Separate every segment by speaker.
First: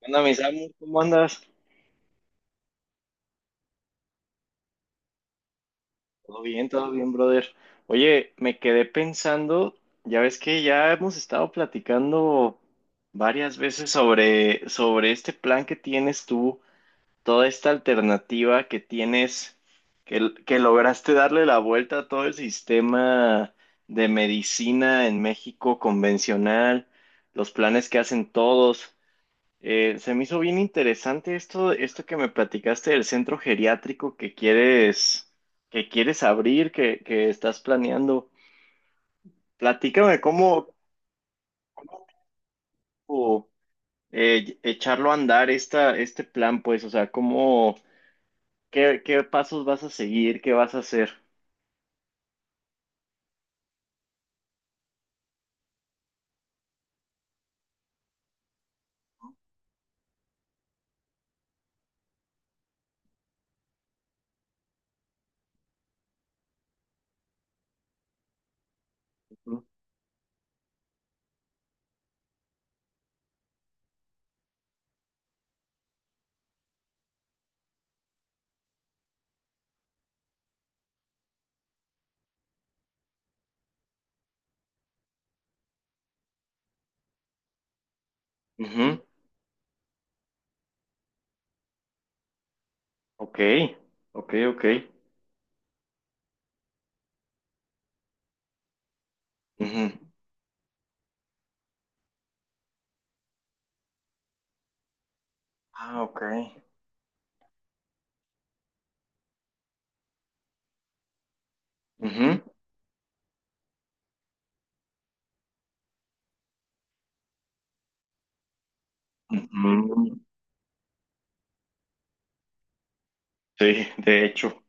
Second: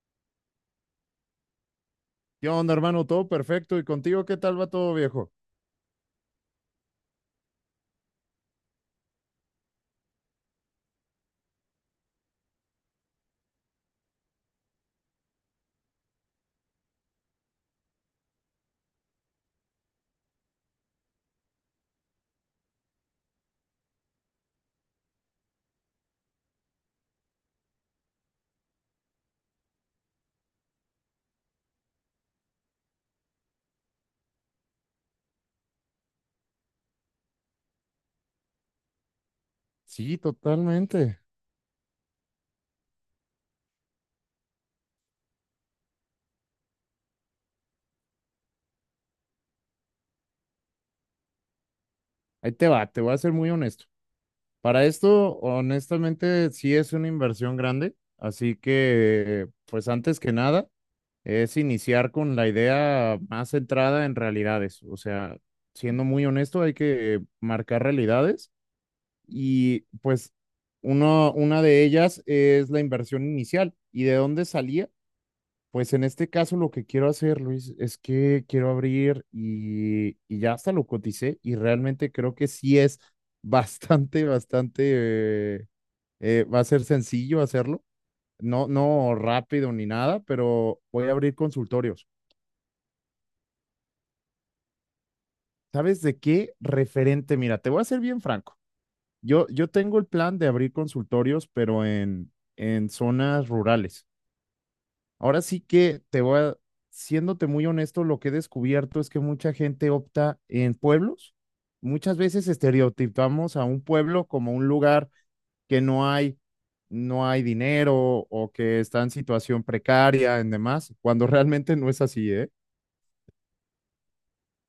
Speaker 1: ¿Qué onda, mi Samu? ¿Cómo andas?
Speaker 2: ¿Qué onda, hermano? Todo perfecto. ¿Y contigo qué tal va todo, viejo?
Speaker 1: Todo bien, brother. Oye, me quedé pensando, ya ves que ya hemos estado platicando varias veces sobre este plan que tienes tú, toda esta alternativa que tienes, que lograste darle la vuelta a todo el sistema de medicina en México convencional, los planes que hacen todos. Se me hizo bien interesante esto que me platicaste del centro geriátrico que quieres abrir, que estás planeando. Platícame
Speaker 2: Sí,
Speaker 1: cómo
Speaker 2: totalmente.
Speaker 1: o, echarlo a andar este plan, pues, o sea, cómo, qué pasos vas a seguir, qué vas a hacer.
Speaker 2: Ahí te va, te voy a ser muy honesto. Para esto, honestamente, sí es una inversión grande. Así que, pues antes que nada, es iniciar con la idea más centrada en realidades. O sea, siendo muy honesto, hay que marcar realidades
Speaker 1: Ujú.
Speaker 2: y pues uno, una de ellas es la inversión inicial. ¿Y de dónde salía? Pues en este caso lo que quiero hacer, Luis, es que quiero abrir y ya hasta lo coticé y realmente creo que sí es bastante, bastante, eh, va a ser sencillo hacerlo, no,
Speaker 1: Ujú.
Speaker 2: no rápido ni nada, pero voy a abrir consultorios.
Speaker 1: Ok, ok, ok.
Speaker 2: ¿Sabes de qué referente? Mira, te voy a ser bien franco. Yo
Speaker 1: Ujú.
Speaker 2: tengo el plan de abrir consultorios, pero en zonas rurales. Ahora sí
Speaker 1: Ah,
Speaker 2: que te
Speaker 1: ok.
Speaker 2: voy a, siéndote muy honesto, lo que he descubierto es que mucha gente opta en pueblos. Muchas
Speaker 1: Ujú.
Speaker 2: veces estereotipamos a un pueblo como un lugar que no hay, no hay dinero o que está en situación
Speaker 1: Ujú.
Speaker 2: precaria en demás, cuando realmente no es así, ¿eh?
Speaker 1: Sí,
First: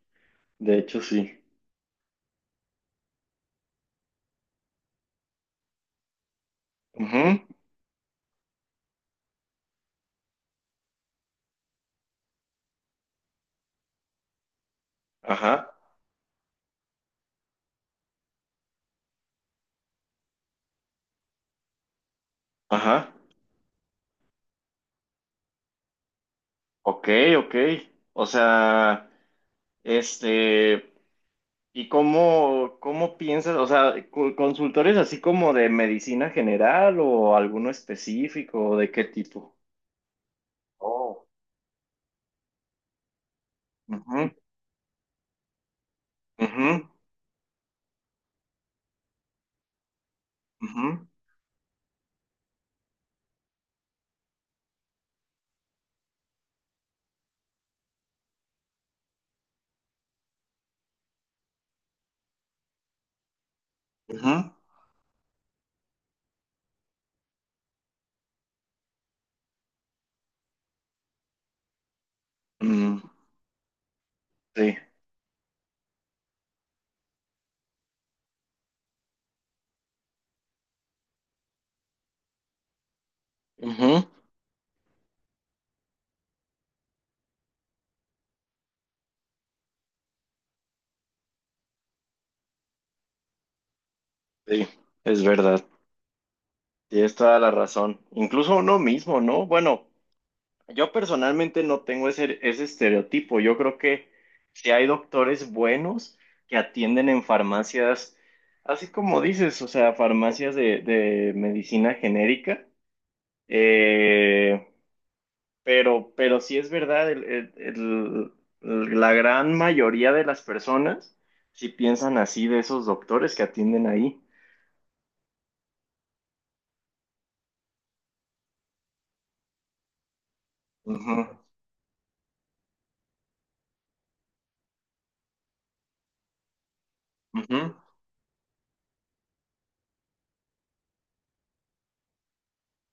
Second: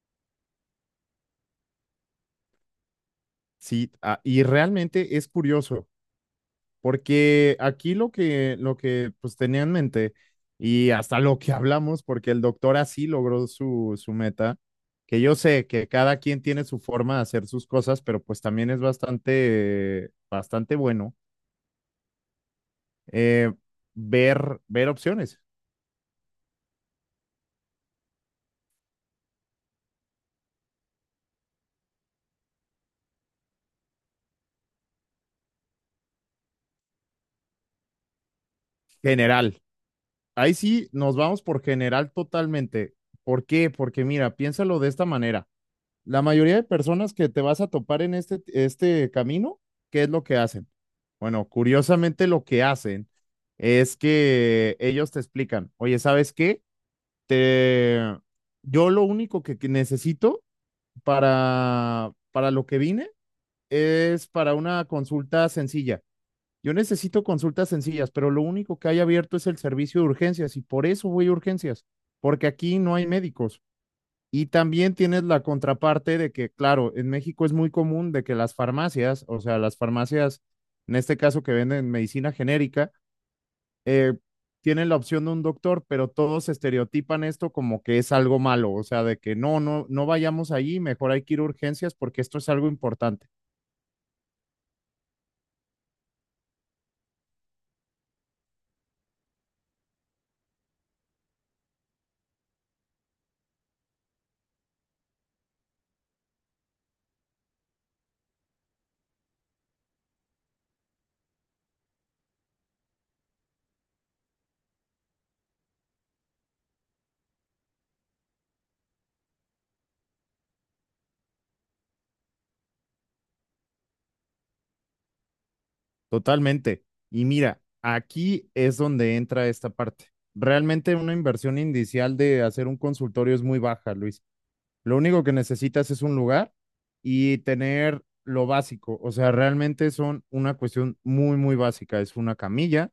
Speaker 1: de hecho sí.
Speaker 2: Sí, ah, y realmente es curioso.
Speaker 1: Ujú.
Speaker 2: Porque aquí lo que pues tenía en mente y hasta lo que hablamos, porque el doctor así logró su, su meta, que yo
Speaker 1: Ajá,
Speaker 2: sé que cada quien tiene su forma de hacer sus cosas, pero pues también es bastante, bastante bueno
Speaker 1: ajá.
Speaker 2: eh, ver, ver opciones.
Speaker 1: Ok, ok. O sea, este, ¿y cómo, cómo piensas? O sea, consultores así como de medicina general o alguno específico, ¿o ¿de qué tipo?
Speaker 2: General. Ahí sí nos
Speaker 1: Oh.
Speaker 2: vamos por general totalmente. ¿Por qué? Porque
Speaker 1: Ujú,
Speaker 2: mira, piénsalo de esta manera. La mayoría de
Speaker 1: ujú,
Speaker 2: personas que te vas a topar en este camino, ¿qué es lo que hacen?
Speaker 1: ujú,
Speaker 2: Bueno, curiosamente lo que hacen es que ellos te explican, oye, ¿sabes qué? Te... Yo lo único que necesito para lo que vine es
Speaker 1: ujú.
Speaker 2: para una consulta sencilla. Yo necesito consultas sencillas, pero lo único que hay abierto es el servicio de urgencias y por eso voy a urgencias, porque aquí no
Speaker 1: Mm,
Speaker 2: hay médicos. Y
Speaker 1: sí,
Speaker 2: también tienes la contraparte de que, claro, en México es muy común de que las farmacias, o sea, las farmacias, en este caso que venden medicina genérica,
Speaker 1: ujú,
Speaker 2: eh, tienen la opción de un doctor, pero todos estereotipan esto como que es algo malo, o sea, de que no, no, no vayamos allí, mejor hay que ir a urgencias porque esto es algo importante,
Speaker 1: sí, es verdad. Tienes toda la razón. Incluso uno mismo, ¿no? Bueno. Yo personalmente no tengo ese estereotipo. Yo creo que si hay doctores buenos que atienden en farmacias, así como dices, o sea, farmacias de medicina genérica, eh, pero sí es verdad, la gran mayoría de las personas sí piensan así de esos doctores que atienden ahí.
Speaker 2: totalmente. Y mira, aquí es donde entra esta parte. Realmente una
Speaker 1: Ujú,
Speaker 2: inversión inicial de hacer un consultorio es muy baja, Luis. Lo único que necesitas es un lugar y
Speaker 1: ujú,
Speaker 2: tener lo básico. O sea, realmente son una cuestión muy, muy básica. Es una camilla,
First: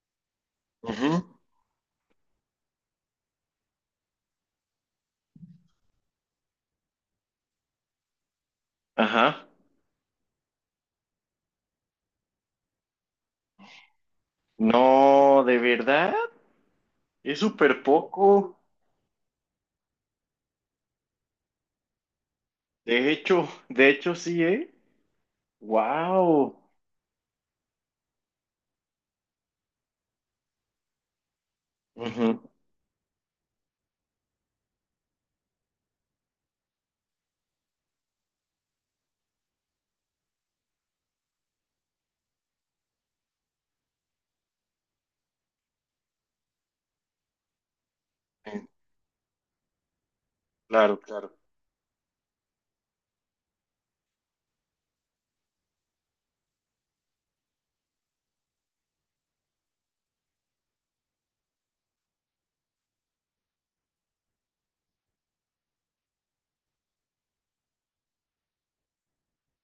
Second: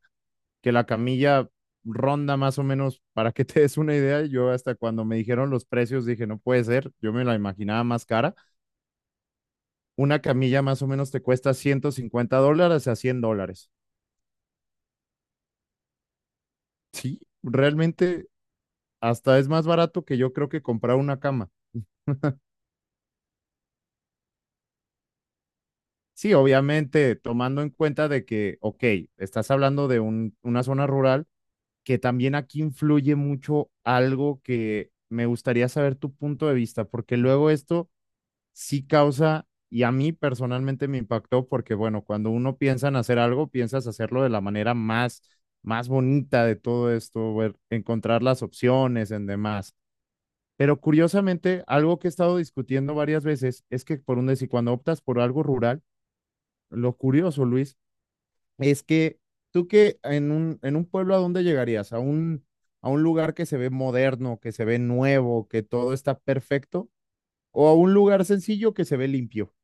Speaker 2: que la
Speaker 1: ujú.
Speaker 2: camilla ronda más o menos, para que te des una idea, yo hasta cuando me dijeron los precios dije, no puede ser, yo me la imaginaba más cara.
Speaker 1: Ajá.
Speaker 2: Una camilla más o menos te cuesta $150 a $100.
Speaker 1: No, de verdad,
Speaker 2: Sí,
Speaker 1: es súper
Speaker 2: realmente
Speaker 1: poco.
Speaker 2: hasta es más barato que yo creo que comprar una cama.
Speaker 1: De hecho sí, ¿eh?
Speaker 2: Sí,
Speaker 1: Wow.
Speaker 2: obviamente tomando en cuenta de que, ok, estás hablando de un, una zona rural que también aquí influye mucho algo que me gustaría saber tu punto de vista, porque luego esto sí causa, y a mí personalmente me impactó, porque bueno, cuando uno piensa en hacer algo, piensas hacerlo de la manera más, más bonita de todo esto, ver- encontrar las opciones en demás. Pero
Speaker 1: Claro, claro.
Speaker 2: curiosamente, algo que he estado discutiendo varias veces es que por un decir, cuando optas por algo rural, lo curioso, Luis, es que tú que en en un pueblo a dónde llegarías, a un lugar que se ve moderno, que se ve nuevo, que todo está perfecto, o a un lugar sencillo que se ve limpio.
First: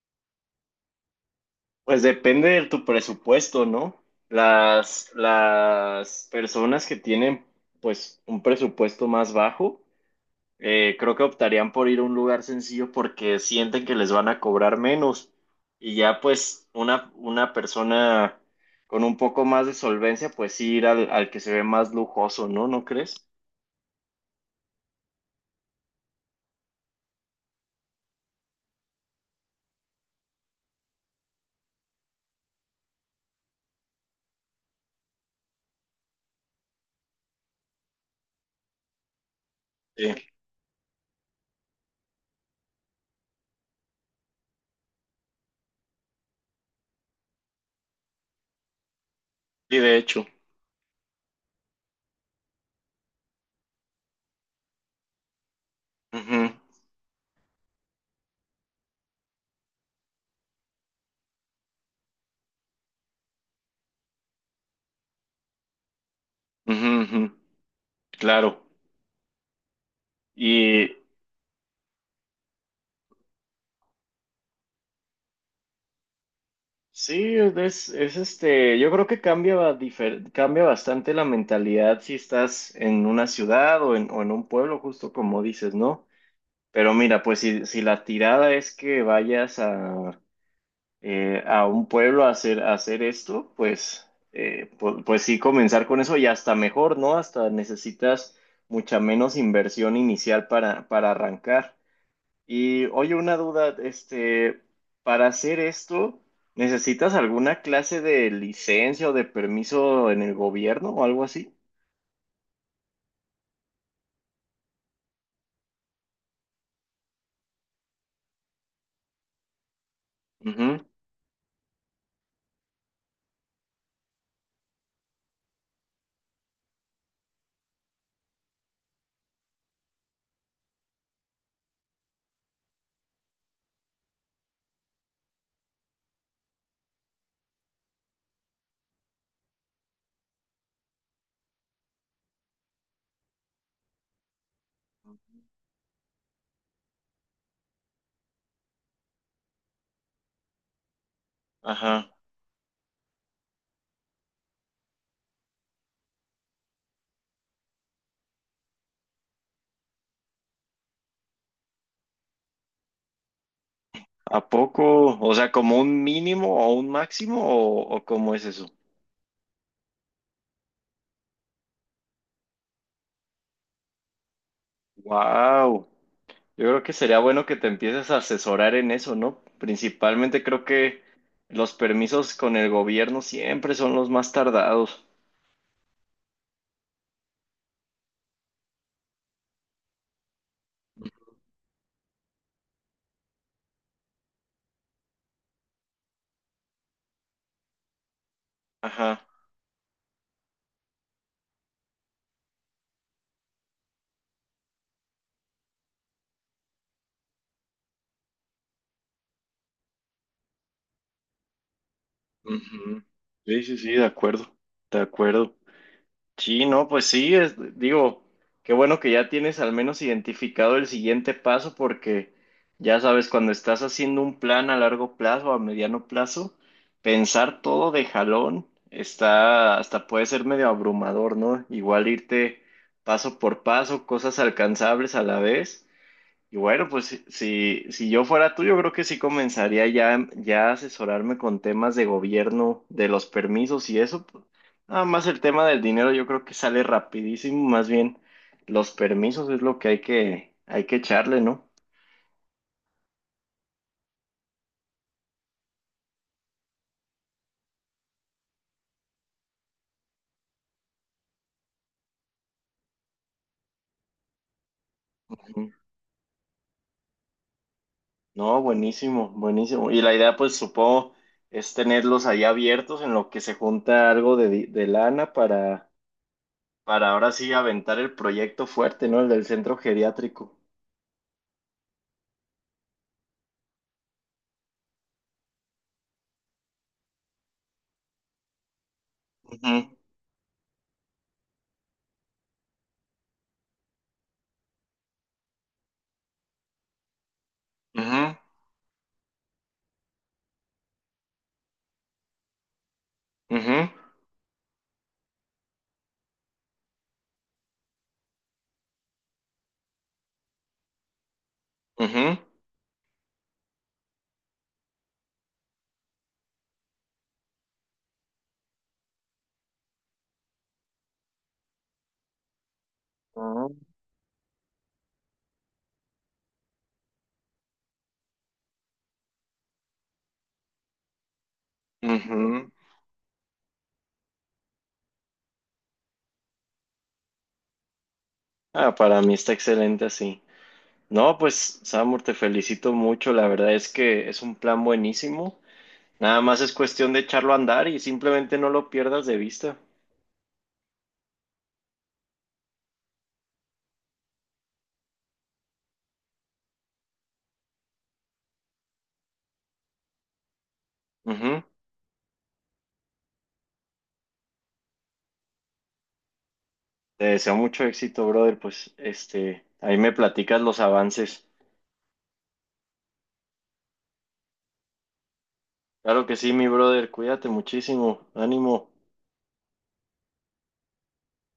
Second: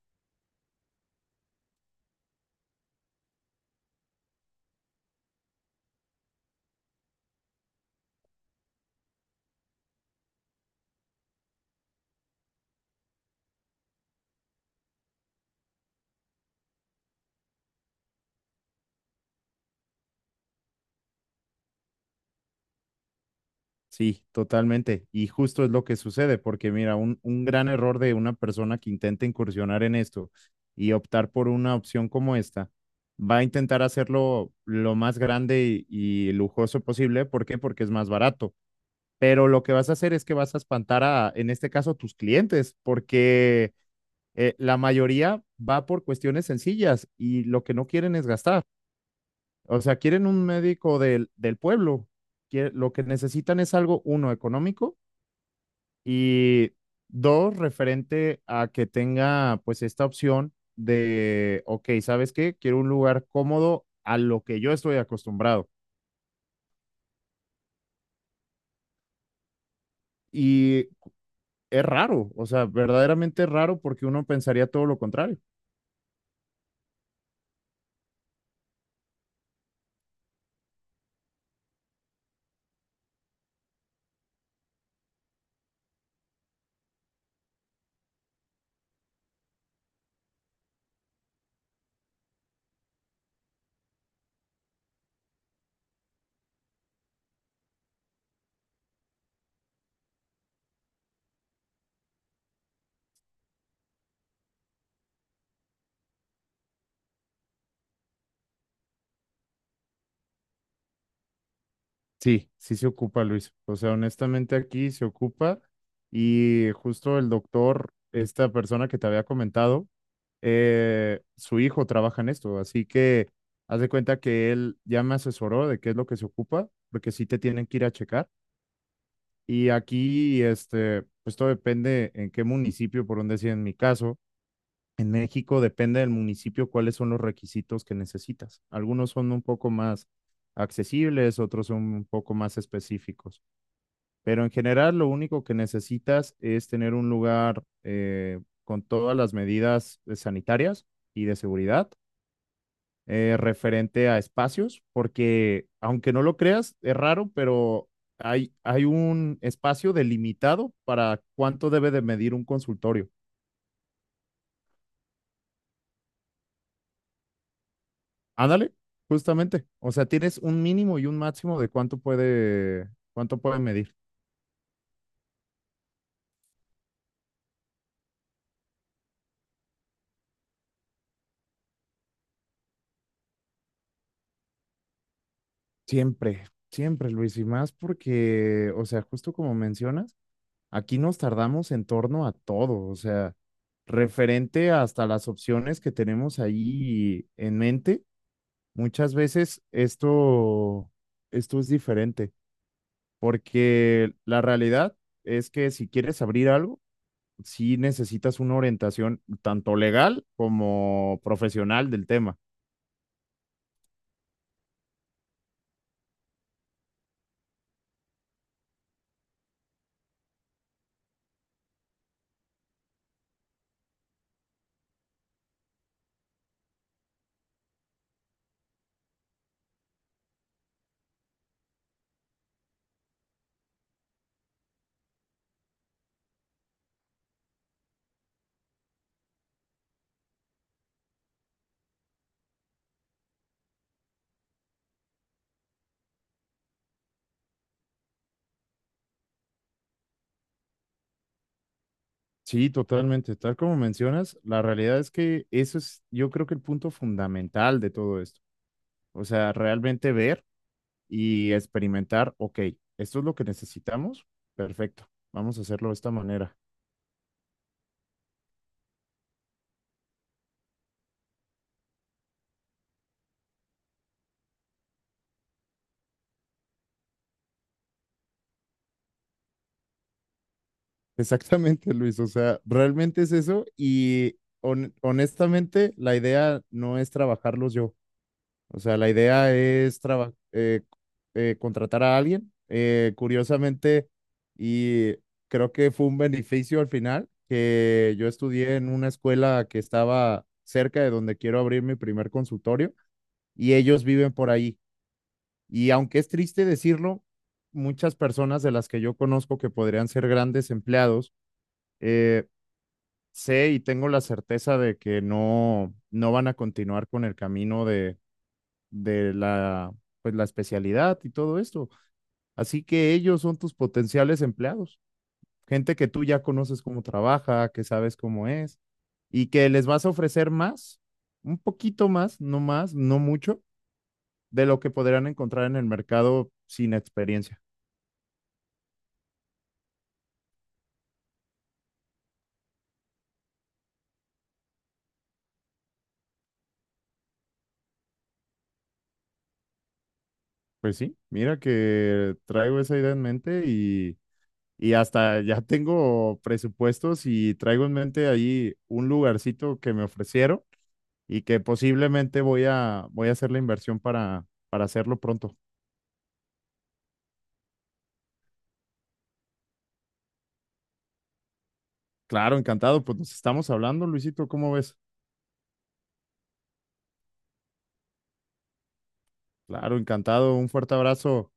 Speaker 1: Pues depende de tu presupuesto, ¿no? Las personas que tienen, pues, un presupuesto más bajo, creo que optarían por ir a un lugar sencillo porque sienten que les van a cobrar menos. Y ya, pues, una persona con un poco más de solvencia, pues sí ir al que se ve más lujoso, ¿no? ¿No crees?
Speaker 2: Sí, totalmente. Y justo es lo que sucede, porque mira, un gran error de una persona que intenta incursionar en esto y optar por una opción como esta, va a intentar hacerlo lo más grande y lujoso posible. ¿Por qué? Porque es más barato pero lo que vas a
Speaker 1: Sí,
Speaker 2: hacer es que vas a espantar a, en este caso, a tus clientes, porque la mayoría va por cuestiones sencillas y lo que no quieren es gastar.
Speaker 1: sí,
Speaker 2: O sea,
Speaker 1: de hecho.
Speaker 2: quieren un médico del, del pueblo. Lo que necesitan es algo, uno, económico
Speaker 1: Ujú,
Speaker 2: y dos, referente a que tenga pues esta opción de, ok, ¿sabes qué? Quiero un lugar cómodo a lo que yo estoy acostumbrado.
Speaker 1: ujú, ujú. Claro.
Speaker 2: Y
Speaker 1: Y
Speaker 2: es raro, o sea, verdaderamente es raro porque uno pensaría todo lo contrario.
Speaker 1: sí, es este, yo creo que cambia, cambia bastante la mentalidad si estás en una ciudad o en un pueblo, justo como dices, ¿no? Pero mira, pues si, si la tirada es que vayas a un pueblo a a hacer esto, pues, pues sí, comenzar con eso y hasta mejor, ¿no? Hasta necesitas mucha menos inversión inicial para arrancar. Y oye, una duda, este, para hacer esto, ¿necesitas alguna clase de licencia o de permiso en el gobierno o algo así?
Speaker 2: Sí, sí se ocupa, Luis. O sea, honestamente aquí se ocupa y justo el doctor, esta persona que te había comentado,
Speaker 1: Ujú,
Speaker 2: su hijo trabaja en esto, así que haz de cuenta que él ya me asesoró de qué es lo que se ocupa, porque sí te tienen que ir a checar. Y aquí, este, pues todo depende en qué municipio, por donde sea en mi caso. En México depende del municipio cuáles son los requisitos que necesitas. Algunos son un poco más accesibles, otros son un poco más específicos. Pero en general lo único que necesitas es tener un lugar con todas las medidas sanitarias y de seguridad
Speaker 1: ajá.
Speaker 2: referente a espacios, porque aunque no lo creas, es raro, pero hay un espacio delimitado para cuánto debe de medir un consultorio.
Speaker 1: ¿A poco? O sea, ¿como un mínimo o un máximo o cómo es eso?
Speaker 2: Ándale, justamente. O sea, tienes un mínimo y un máximo de cuánto puede medir.
Speaker 1: Wow. Yo creo que sería bueno que te empieces a asesorar en eso, ¿no? Principalmente creo que los permisos con el gobierno siempre son los más tardados.
Speaker 2: Siempre, siempre, Luis, y más porque, o sea, justo como mencionas. Aquí nos tardamos en torno a todo, o sea, referente hasta las opciones que tenemos ahí en mente, muchas
Speaker 1: Ajá.
Speaker 2: veces esto, esto es diferente, porque la realidad es que si quieres abrir algo, sí necesitas una orientación tanto legal como profesional del tema.
Speaker 1: Ujú. Sí, sí, sí, de acuerdo. De acuerdo. Sí, no, pues sí, digo, qué bueno que ya tienes al menos identificado el siguiente paso porque ya sabes, cuando estás haciendo un plan a largo plazo, a mediano plazo, pensar todo de jalón está, hasta puede ser medio abrumador, ¿no? Igual irte paso por paso, cosas alcanzables a la vez. Y bueno, pues si, si yo fuera tú, yo creo que sí comenzaría ya, ya a asesorarme con temas de gobierno, de los permisos y eso. Pues, nada más el tema del dinero yo creo que sale rapidísimo, más bien los permisos es lo que hay hay que echarle, ¿no?
Speaker 2: Sí, totalmente. Tal como mencionas, la realidad es que eso es, yo creo que el punto fundamental de todo esto. O sea, realmente ver y experimentar, ok, esto es lo que necesitamos, perfecto, vamos a
Speaker 1: Ujú.
Speaker 2: hacerlo de esta manera.
Speaker 1: No, buenísimo, buenísimo. Y la idea, pues supongo, es tenerlos ahí abiertos en lo que se junta algo de, de lana para ahora sí aventar el proyecto fuerte, ¿no? El del centro geriátrico.
Speaker 2: Exactamente, Luis, o sea, realmente es eso y honestamente la idea no es trabajarlos yo, o sea, la idea
Speaker 1: Ujú,
Speaker 2: es contratar a alguien, curiosamente, y creo que fue un beneficio al final, que yo
Speaker 1: ujú,
Speaker 2: estudié en una escuela que estaba cerca de donde quiero abrir mi primer consultorio y
Speaker 1: ujú.
Speaker 2: ellos viven por ahí. Y aunque es triste decirlo, muchas personas de las que yo conozco que podrían ser grandes empleados,
Speaker 1: Ujú,
Speaker 2: eh, sé y tengo la certeza de que no, no van a continuar con el camino de la, pues, la especialidad y todo esto. Así que ellos son
Speaker 1: ah,
Speaker 2: tus potenciales empleados, gente que tú ya conoces cómo trabaja, que sabes cómo es y que les vas a ofrecer más, un poquito
Speaker 1: ujú.
Speaker 2: más, no mucho, de lo que podrán encontrar en el mercado sin experiencia.
Speaker 1: Ah, para mí está excelente así. No, pues, Samur, te felicito mucho. La verdad es que es un plan buenísimo. Nada más es cuestión de echarlo a andar y simplemente no lo pierdas de vista.
Speaker 2: Pues sí, mira que traigo esa idea en mente y hasta ya tengo presupuestos y traigo en mente ahí un lugarcito que me ofrecieron y que
Speaker 1: Ujú.
Speaker 2: posiblemente voy a, voy a hacer la inversión para hacerlo pronto.
Speaker 1: Te deseo mucho éxito, brother. Pues, este, ahí me platicas los avances.
Speaker 2: Claro, encantado, pues nos estamos hablando, Luisito, ¿cómo ves?
Speaker 1: Claro que sí, mi brother. Cuídate muchísimo. Ánimo.
Speaker 2: Claro, encantado, un fuerte abrazo.